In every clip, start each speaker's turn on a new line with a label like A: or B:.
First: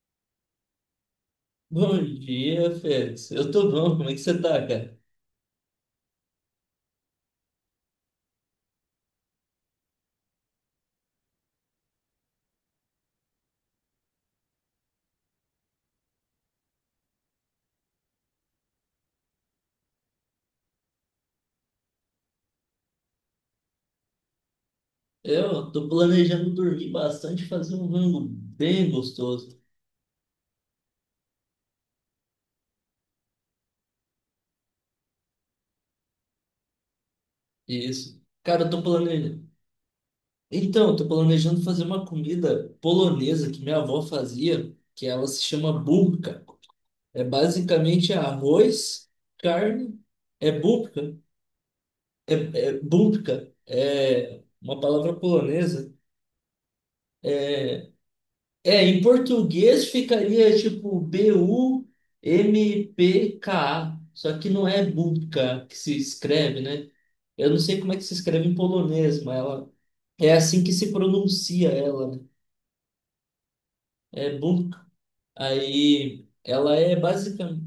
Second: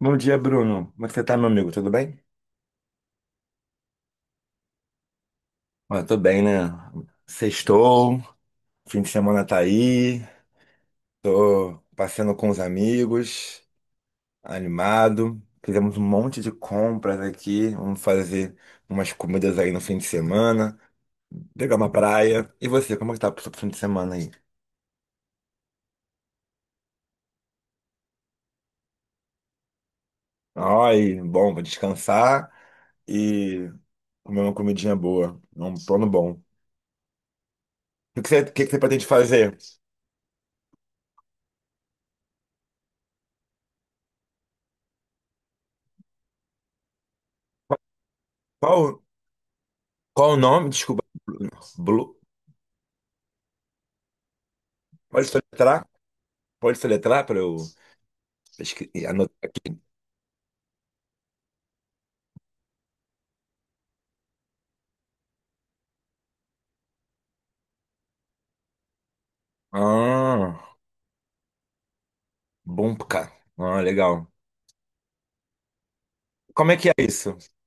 A: Bom dia, Bruno. Como é que você tá, meu amigo? Tudo
B: Bom
A: bem?
B: dia, Félix. Eu tô bom, como é que você tá, cara?
A: Olha, tô bem, né? Sextou, fim de semana tá aí, tô passeando com os amigos, animado. Fizemos um monte de compras aqui, vamos fazer umas comidas aí no fim de semana, pegar uma praia. E você, como é que tá pro seu fim de semana aí?
B: Eu tô planejando dormir bastante, fazer um rango bem gostoso.
A: Ai, bom, vou descansar e comer uma comidinha boa, um plano bom. O
B: Isso.
A: que que você, o
B: Cara,
A: que que
B: eu
A: você
B: tô
A: pretende
B: planejando.
A: fazer?
B: Então, eu tô planejando fazer uma comida polonesa que minha avó fazia, que ela se chama bubka. É basicamente
A: Qual,
B: arroz, carne,
A: qual o
B: é
A: nome? Desculpa,
B: bubka,
A: Blue.
B: é bubka, é uma palavra
A: Pode soletrar?
B: polonesa.
A: Pode soletrar para eu
B: É, em
A: anotar aqui?
B: português ficaria tipo BUMPKA, só que não é Bubka que se escreve, né? Eu não sei como é que se escreve em polonês, mas ela é
A: Ah,
B: assim que se pronuncia ela, né?
A: bom, cara. Ah, legal.
B: É bubka. Aí
A: Como
B: ela
A: é que é
B: é
A: isso?
B: basicamente.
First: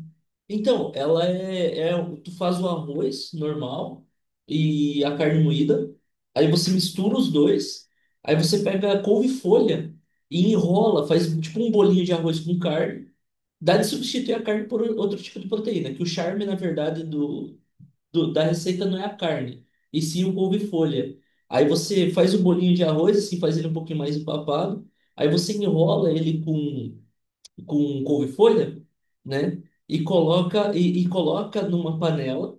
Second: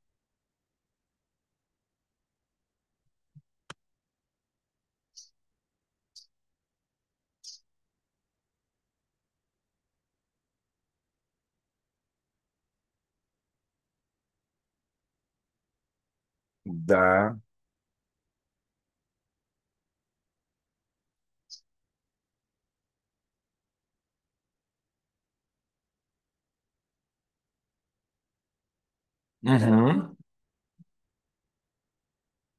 B: Então, ela é, é. Um, tu faz o arroz normal e a carne moída. Aí você mistura os dois. Aí você pega a couve-folha e enrola, faz tipo um bolinho de arroz com carne. Dá de substituir a carne por outro tipo de proteína, que o charme, na verdade,
A: Dá.
B: da receita não é a carne, e sim o couve-folha. Aí você faz o bolinho de arroz, assim, faz ele um pouquinho mais empapado. Aí você enrola ele com um couve-folha, né? E
A: Uhum.
B: coloca e, e coloca numa panela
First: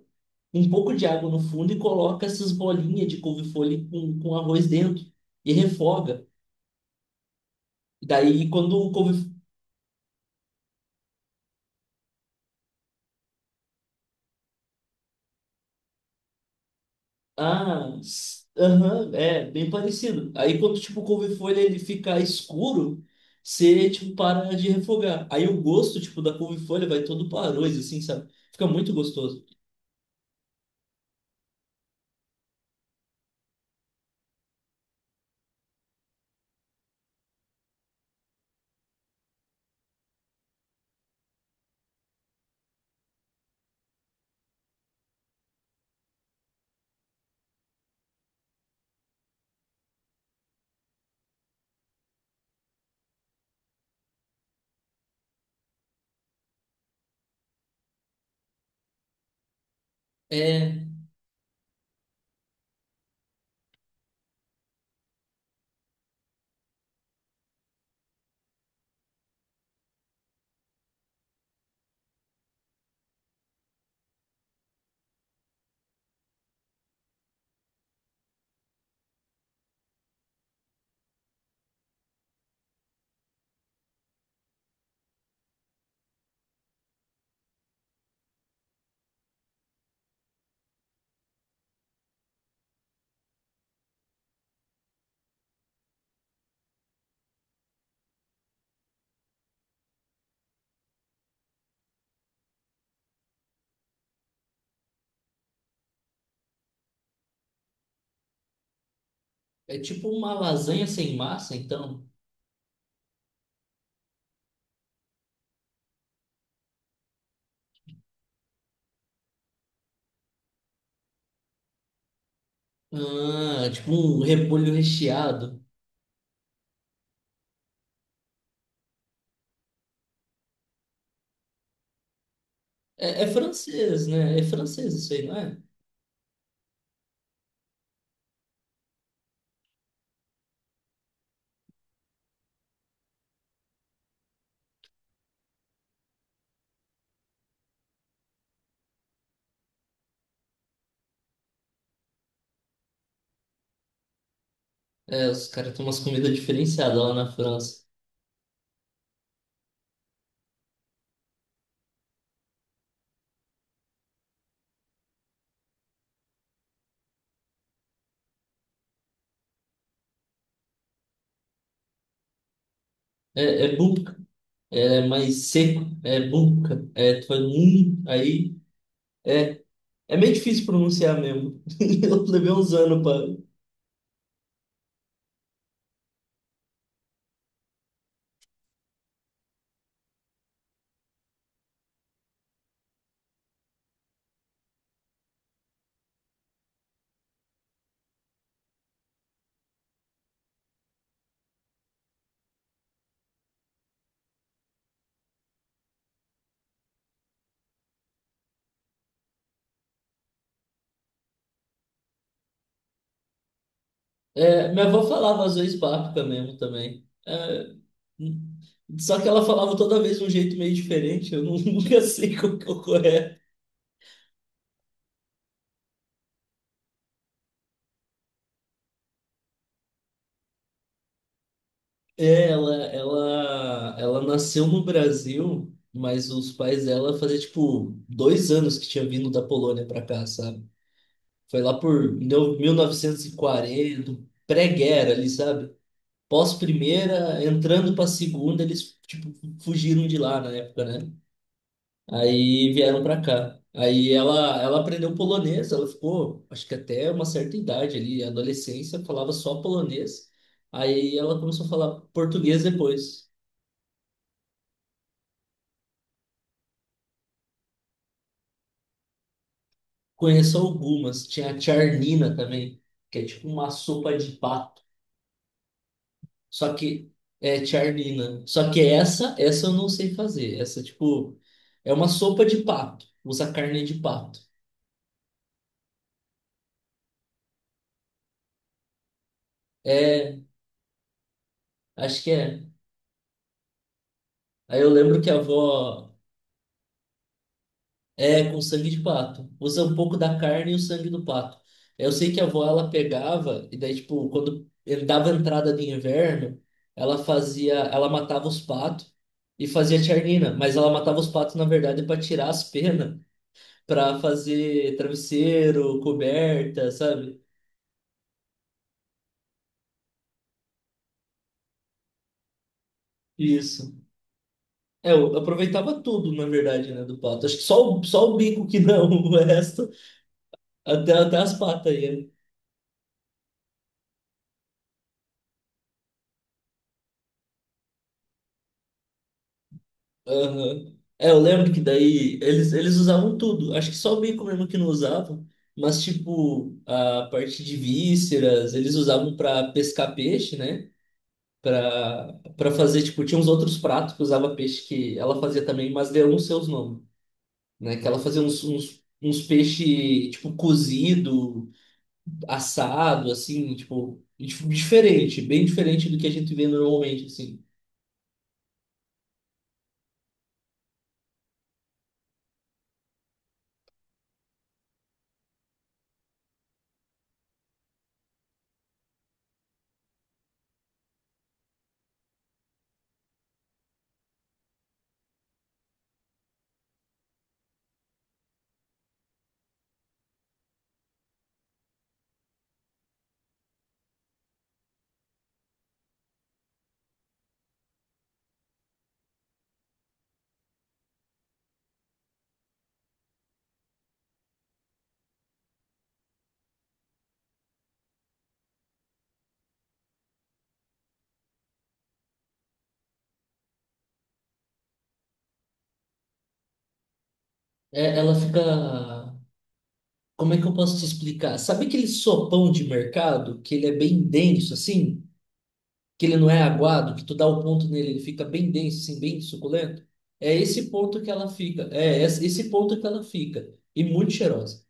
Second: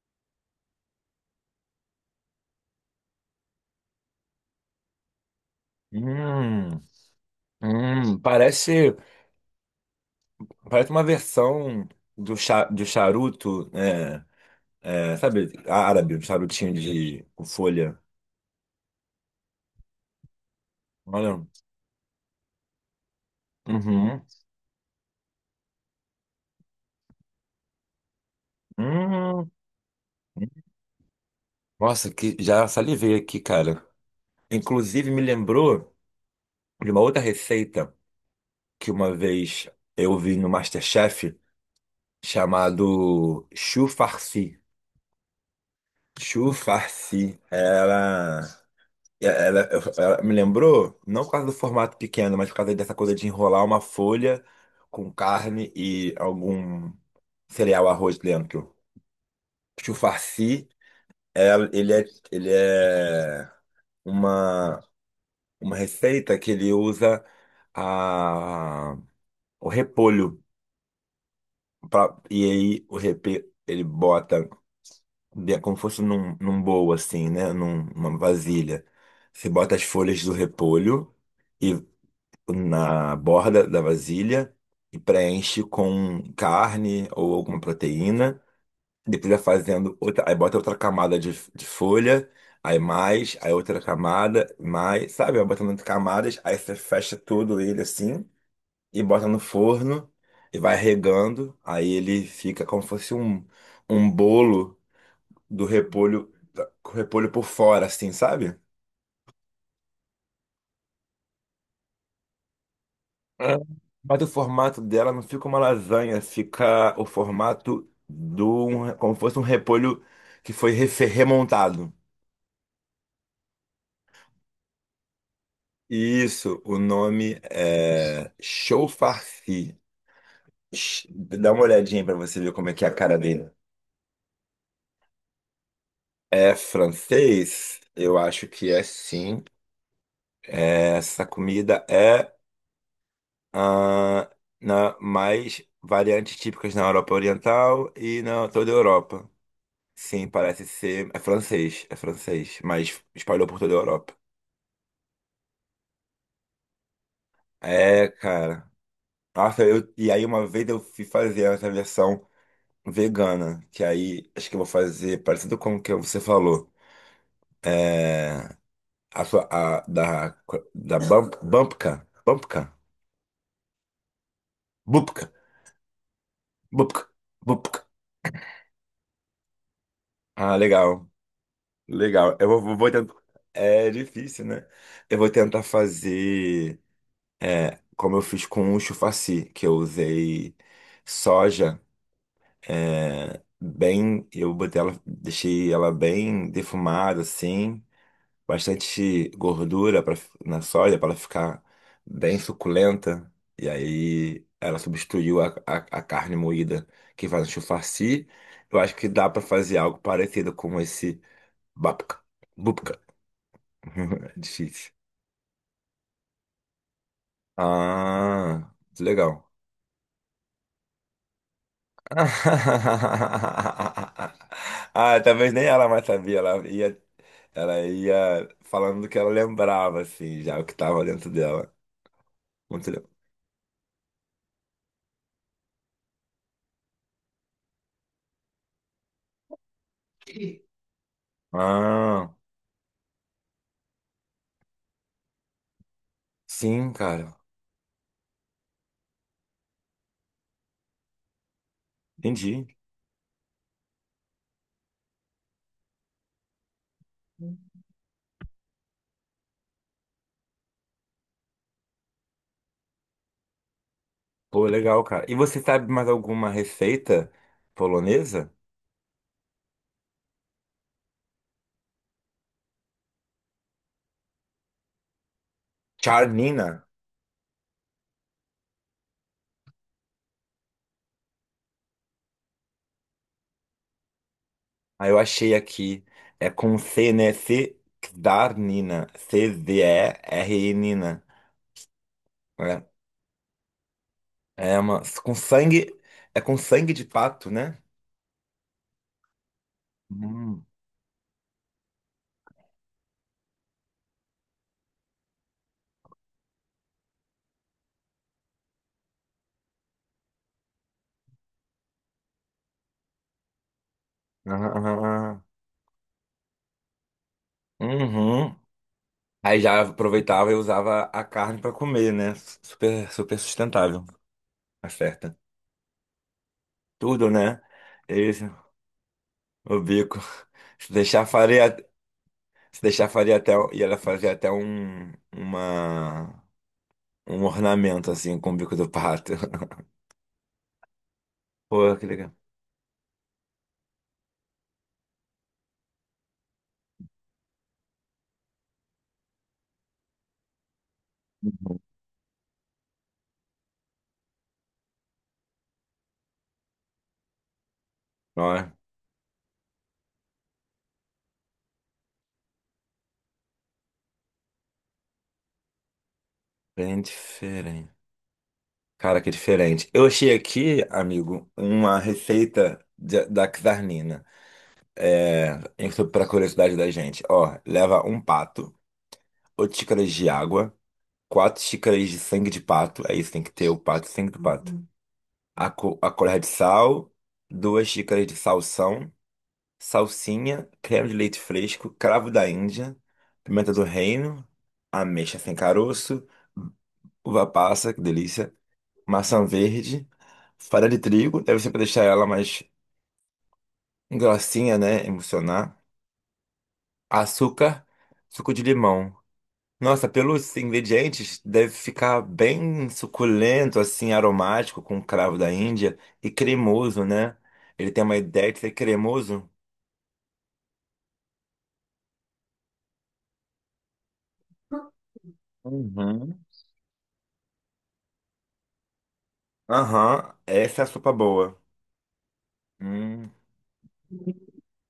B: um pouco de água no fundo e coloca essas bolinhas de couve-folha com arroz dentro e refoga.
A: Hum, hum,
B: Daí quando o
A: parece,
B: couve
A: parece uma versão do charuto, é, é, sabe, árabe, um charutinho de com folha.
B: ah, s- Aham, é bem parecido. Aí quando tipo o
A: Olha.
B: couve-folha ele fica escuro, você tipo
A: Uhum.
B: para de refogar. Aí o gosto tipo da couve-folha vai todo para arroz assim, sabe? Fica muito gostoso.
A: Hum. Nossa, que já salivei aqui, cara. Inclusive me lembrou de uma outra receita que uma vez eu vi no MasterChef chamado Chu Farsi. Chu Farsi, ela, ela, ela me lembrou, não por causa do formato pequeno, mas por causa dessa coisa de enrolar uma folha com carne e algum cereal, arroz dentro. Chu Farsi,
B: É,
A: ela- ele é, ele é uma, uma receita que ele usa a, o repolho. E aí o repolho, ele bota como fosse num bowl, assim, né? Numa vasilha. Você bota as folhas do repolho e na borda da vasilha e preenche com carne ou alguma proteína. Depois vai fazendo outra, aí bota outra camada de folha, aí mais, aí outra camada, mais, sabe? Vai botando camadas, aí você fecha todo ele assim e bota no forno e vai regando, aí ele fica como se fosse um, um bolo do repolho, com o repolho por fora, assim, sabe?
B: é tipo uma lasanha sem massa, então.
A: Ah, mas o formato dela não fica uma lasanha, fica o formato do, um, como se fosse um repolho que foi remontado.
B: Ah, tipo um repolho recheado.
A: Isso, o nome é Chaufarci. Dá uma olhadinha pra você ver como é que é a cara
B: É
A: dele.
B: francês, né? É francês isso aí, não é?
A: É francês? Eu acho que é sim. É, essa comida é ah, na, mais variantes típicas na Europa Oriental e na toda a Europa. Sim, parece ser. É francês, mas espalhou por toda a Europa.
B: É, os caras têm umas comidas diferenciadas lá na França.
A: É, cara. Nossa, eu, e aí uma vez eu fui fazer essa versão vegana, que aí acho que eu vou fazer parecido com o que você falou. É, a sua, da Bump, Bumpka, Bumpka,
B: É boubka, é
A: Bupka,
B: mais seco, é boubka,
A: Bupka,
B: é
A: Bupka.
B: toimin, aí... É meio
A: Ah,
B: difícil
A: legal.
B: pronunciar mesmo. Eu
A: Legal. Eu
B: levei uns
A: vou, vou
B: anos
A: tentar.
B: pra...
A: É difícil, né? Eu vou tentar fazer como eu fiz com o chufaci, que eu usei soja, é, bem. Eu botei ela, deixei ela bem defumada, assim, bastante gordura pra, na soja para ela ficar bem suculenta. E aí ela substituiu a carne moída que faz no chufaci. Eu acho que dá para fazer algo parecido com esse babka. É
B: É, minha
A: difícil.
B: avó falava às vezes babka mesmo também. É,
A: Ah,
B: só que
A: legal.
B: ela falava toda vez de um jeito meio diferente, eu nunca sei qual que é o correto.
A: Ah, talvez nem ela mais sabia. Ela ia falando do que ela lembrava, assim, já o que tava dentro dela.
B: É, ela,
A: Muito legal.
B: ela, ela nasceu no Brasil, mas os pais dela fazia tipo 2 anos que tinha vindo da Polônia para cá, sabe? Foi lá por
A: Ah,
B: mil- novecentos e quarenta, pré-guerra ali, sabe?
A: sim, cara.
B: Pós-primeira, entrando para segunda, eles tipo fugiram de lá na época, né?
A: Entendi.
B: Aí vieram para cá. Aí ela aprendeu polonês, ela ficou, acho que até uma certa idade ali, adolescência, falava só polonês. Aí ela começou a falar português depois.
A: Pô, legal, cara. E você sabe mais alguma receita polonesa?
B: Conheço algumas. Tinha a charnina também, que é tipo uma sopa de pato. Só
A: Czarnina.
B: que é charnina. Só que essa eu não sei fazer. Essa, tipo, é uma sopa de pato. Usa carne de pato.
A: Ah, eu achei aqui. É com C, né? C, Czarnina.
B: É,
A: C-Z-E-R-Nina.
B: acho que é.
A: É,
B: Aí eu
A: mano,
B: lembro que
A: com
B: a
A: sangue.
B: avó.
A: É com sangue de pato, né?
B: É, com sangue de pato. Usa um pouco da
A: Hum.
B: carne e o sangue do pato. Eu sei que a avó, ela pegava, e daí, tipo, quando ele dava entrada de inverno, ela matava os patos e fazia tiarnina, mas ela matava os patos, na verdade, para tirar as penas, para
A: Aham,
B: fazer
A: aham, aham.
B: travesseiro, coberta, sabe?
A: Uhum. Aí já aproveitava e usava a carne pra comer, né? Super, super
B: Isso.
A: sustentável.
B: É,
A: Acerta.
B: eu aproveitava tudo, na verdade, né, do
A: Tudo,
B: pato. Acho
A: né?
B: que só o
A: Esse,
B: bico que não, o
A: o
B: resto,
A: bico. Se
B: até,
A: deixar
B: até as
A: faria,
B: patas aí, né?
A: se deixar faria até, e ela fazia até um ornamento assim com o bico do pato.
B: Aham. É, eu lembro que
A: Pô, que legal.
B: daí eles usavam tudo. Acho que só o bacon mesmo que não usavam. Mas, tipo, a parte de vísceras, eles usavam para pescar peixe, né? Para fazer, tipo, tinha uns outros pratos que usava peixe que ela fazia também, mas deu uns seus nomes, né? Que ela fazia
A: Ó,
B: uns peixe, tipo, cozido, assado, assim, tipo, diferente, bem diferente do que a gente vê
A: bem
B: normalmente, assim.
A: diferente. Cara, que diferente. Eu achei aqui, amigo, uma receita da Czarnina. É, para curiosidade da gente. Ó, leva um pato, 8 xícaras de água, 4 xícaras de sangue de pato. É isso, tem que ter o pato, sangue do pato. Uhum. A, a colher de sal, duas xícaras de salsão, salsinha, creme de leite fresco, cravo da Índia, pimenta do reino, ameixa sem caroço, uva passa, que delícia. Maçã verde, farinha de trigo, deve ser para deixar ela mais grossinha, né? Emulsionar. Açúcar, suco de limão. Nossa, pelos ingredientes, deve ficar bem suculento, assim, aromático, com cravo da Índia e cremoso, né? Ele tem uma
B: É, ela
A: ideia de
B: fica.
A: ser cremoso.
B: Como é que eu posso te explicar? Sabe aquele sopão de mercado que ele é bem denso assim, que ele
A: Uhum.
B: não é aguado, que tu dá o ponto nele, ele fica bem denso, assim, bem suculento?
A: Aham,
B: É
A: essa é a
B: esse
A: sopa
B: ponto que ela
A: boa.
B: fica. É esse ponto que ela
A: Hum,
B: fica e muito cheirosa.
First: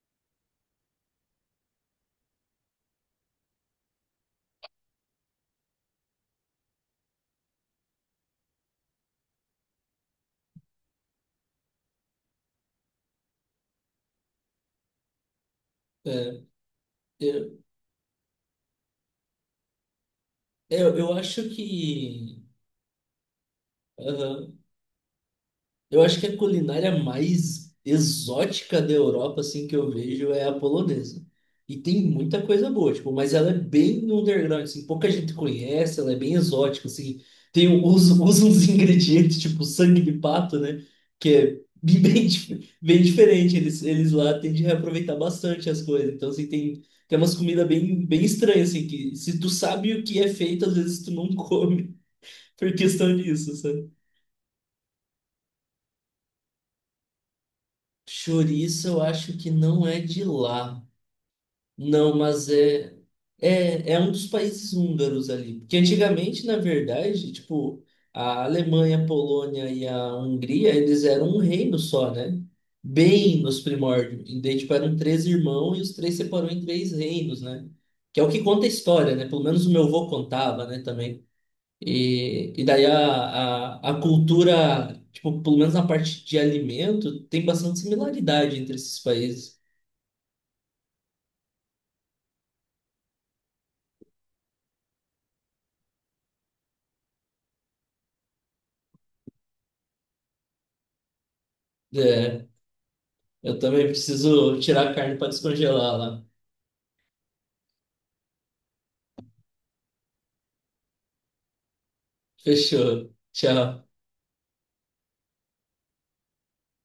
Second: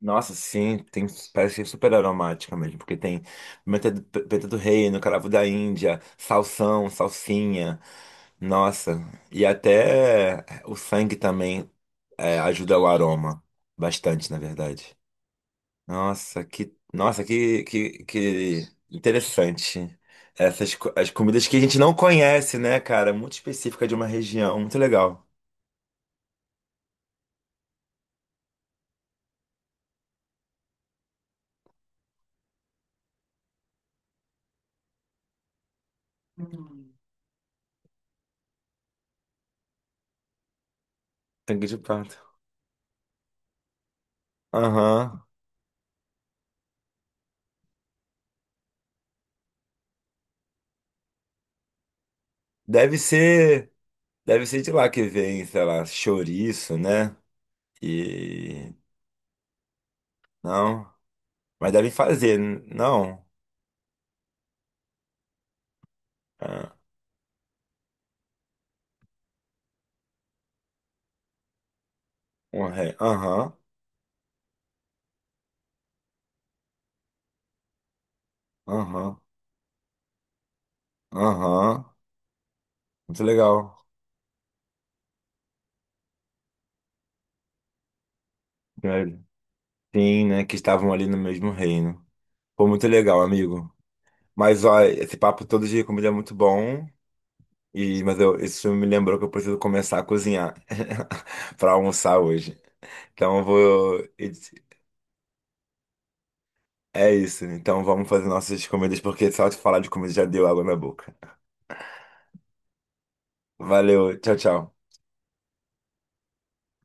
A: nossa, sim, tem, parece que é super aromática mesmo, porque tem pimenta do reino, cravo da Índia, salsão, salsinha. Nossa, e até o sangue também é, ajuda o aroma. Bastante, na verdade.
B: É,
A: Nossa, que, nossa,
B: eu,
A: que, que, que interessante. Essas co-
B: eu
A: as
B: eu acho
A: comidas que a gente não
B: que.
A: conhece, né, cara? Muito específica de uma
B: Aham.
A: região. Muito legal.
B: Eu acho que a culinária mais exótica da Europa, assim, que eu vejo é a polonesa. E tem muita coisa boa, tipo, mas ela é bem no underground, assim, pouca gente conhece, ela é bem exótica, assim. Usa uns ingredientes, tipo sangue de pato, né? Que é
A: Sangue de
B: bem,
A: pato.
B: bem diferente. Eles lá tendem a reaproveitar
A: Aham.
B: bastante as coisas. Então, assim, tem umas comidas bem, bem estranhas, assim, que se tu sabe o que é feito, às vezes tu não come por
A: Deve
B: questão disso,
A: ser,
B: sabe?
A: deve ser de lá que vem, sei lá, chouriço, né? E
B: Chouriço, eu acho que não é de lá.
A: não, mas devem
B: Não,
A: fazer,
B: mas é,
A: não?
B: é, é um dos países húngaros ali. Porque antigamente, na
A: Ah,
B: verdade, tipo, a Alemanha, a Polônia e a Hungria, eles eram um reino só, né?
A: um ré.
B: Bem
A: Aham.
B: nos primórdios. E daí, tipo, eram três irmãos e os três separou em três reinos, né? Que é o que conta a história,
A: Aham.
B: né? Pelo menos o meu avô contava, né, também.
A: Aham.
B: E daí
A: Muito legal.
B: a cultura, tipo, pelo menos na parte de alimento, tem bastante similaridade entre esses
A: Né?
B: países.
A: Sim, né? Que estavam ali no mesmo reino. Foi muito legal, amigo. Mas, ó, esse papo todo de comida é muito bom. E, mas eu, isso me lembrou que eu preciso começar a cozinhar para almoçar
B: É,
A: hoje. Então eu
B: eu também
A: vou.
B: preciso tirar a carne para descongelar lá.
A: É isso. Então vamos fazer nossas comidas, porque só de falar de comida já deu água na boca.
B: Fechou. Tchau.
A: Valeu, tchau, tchau.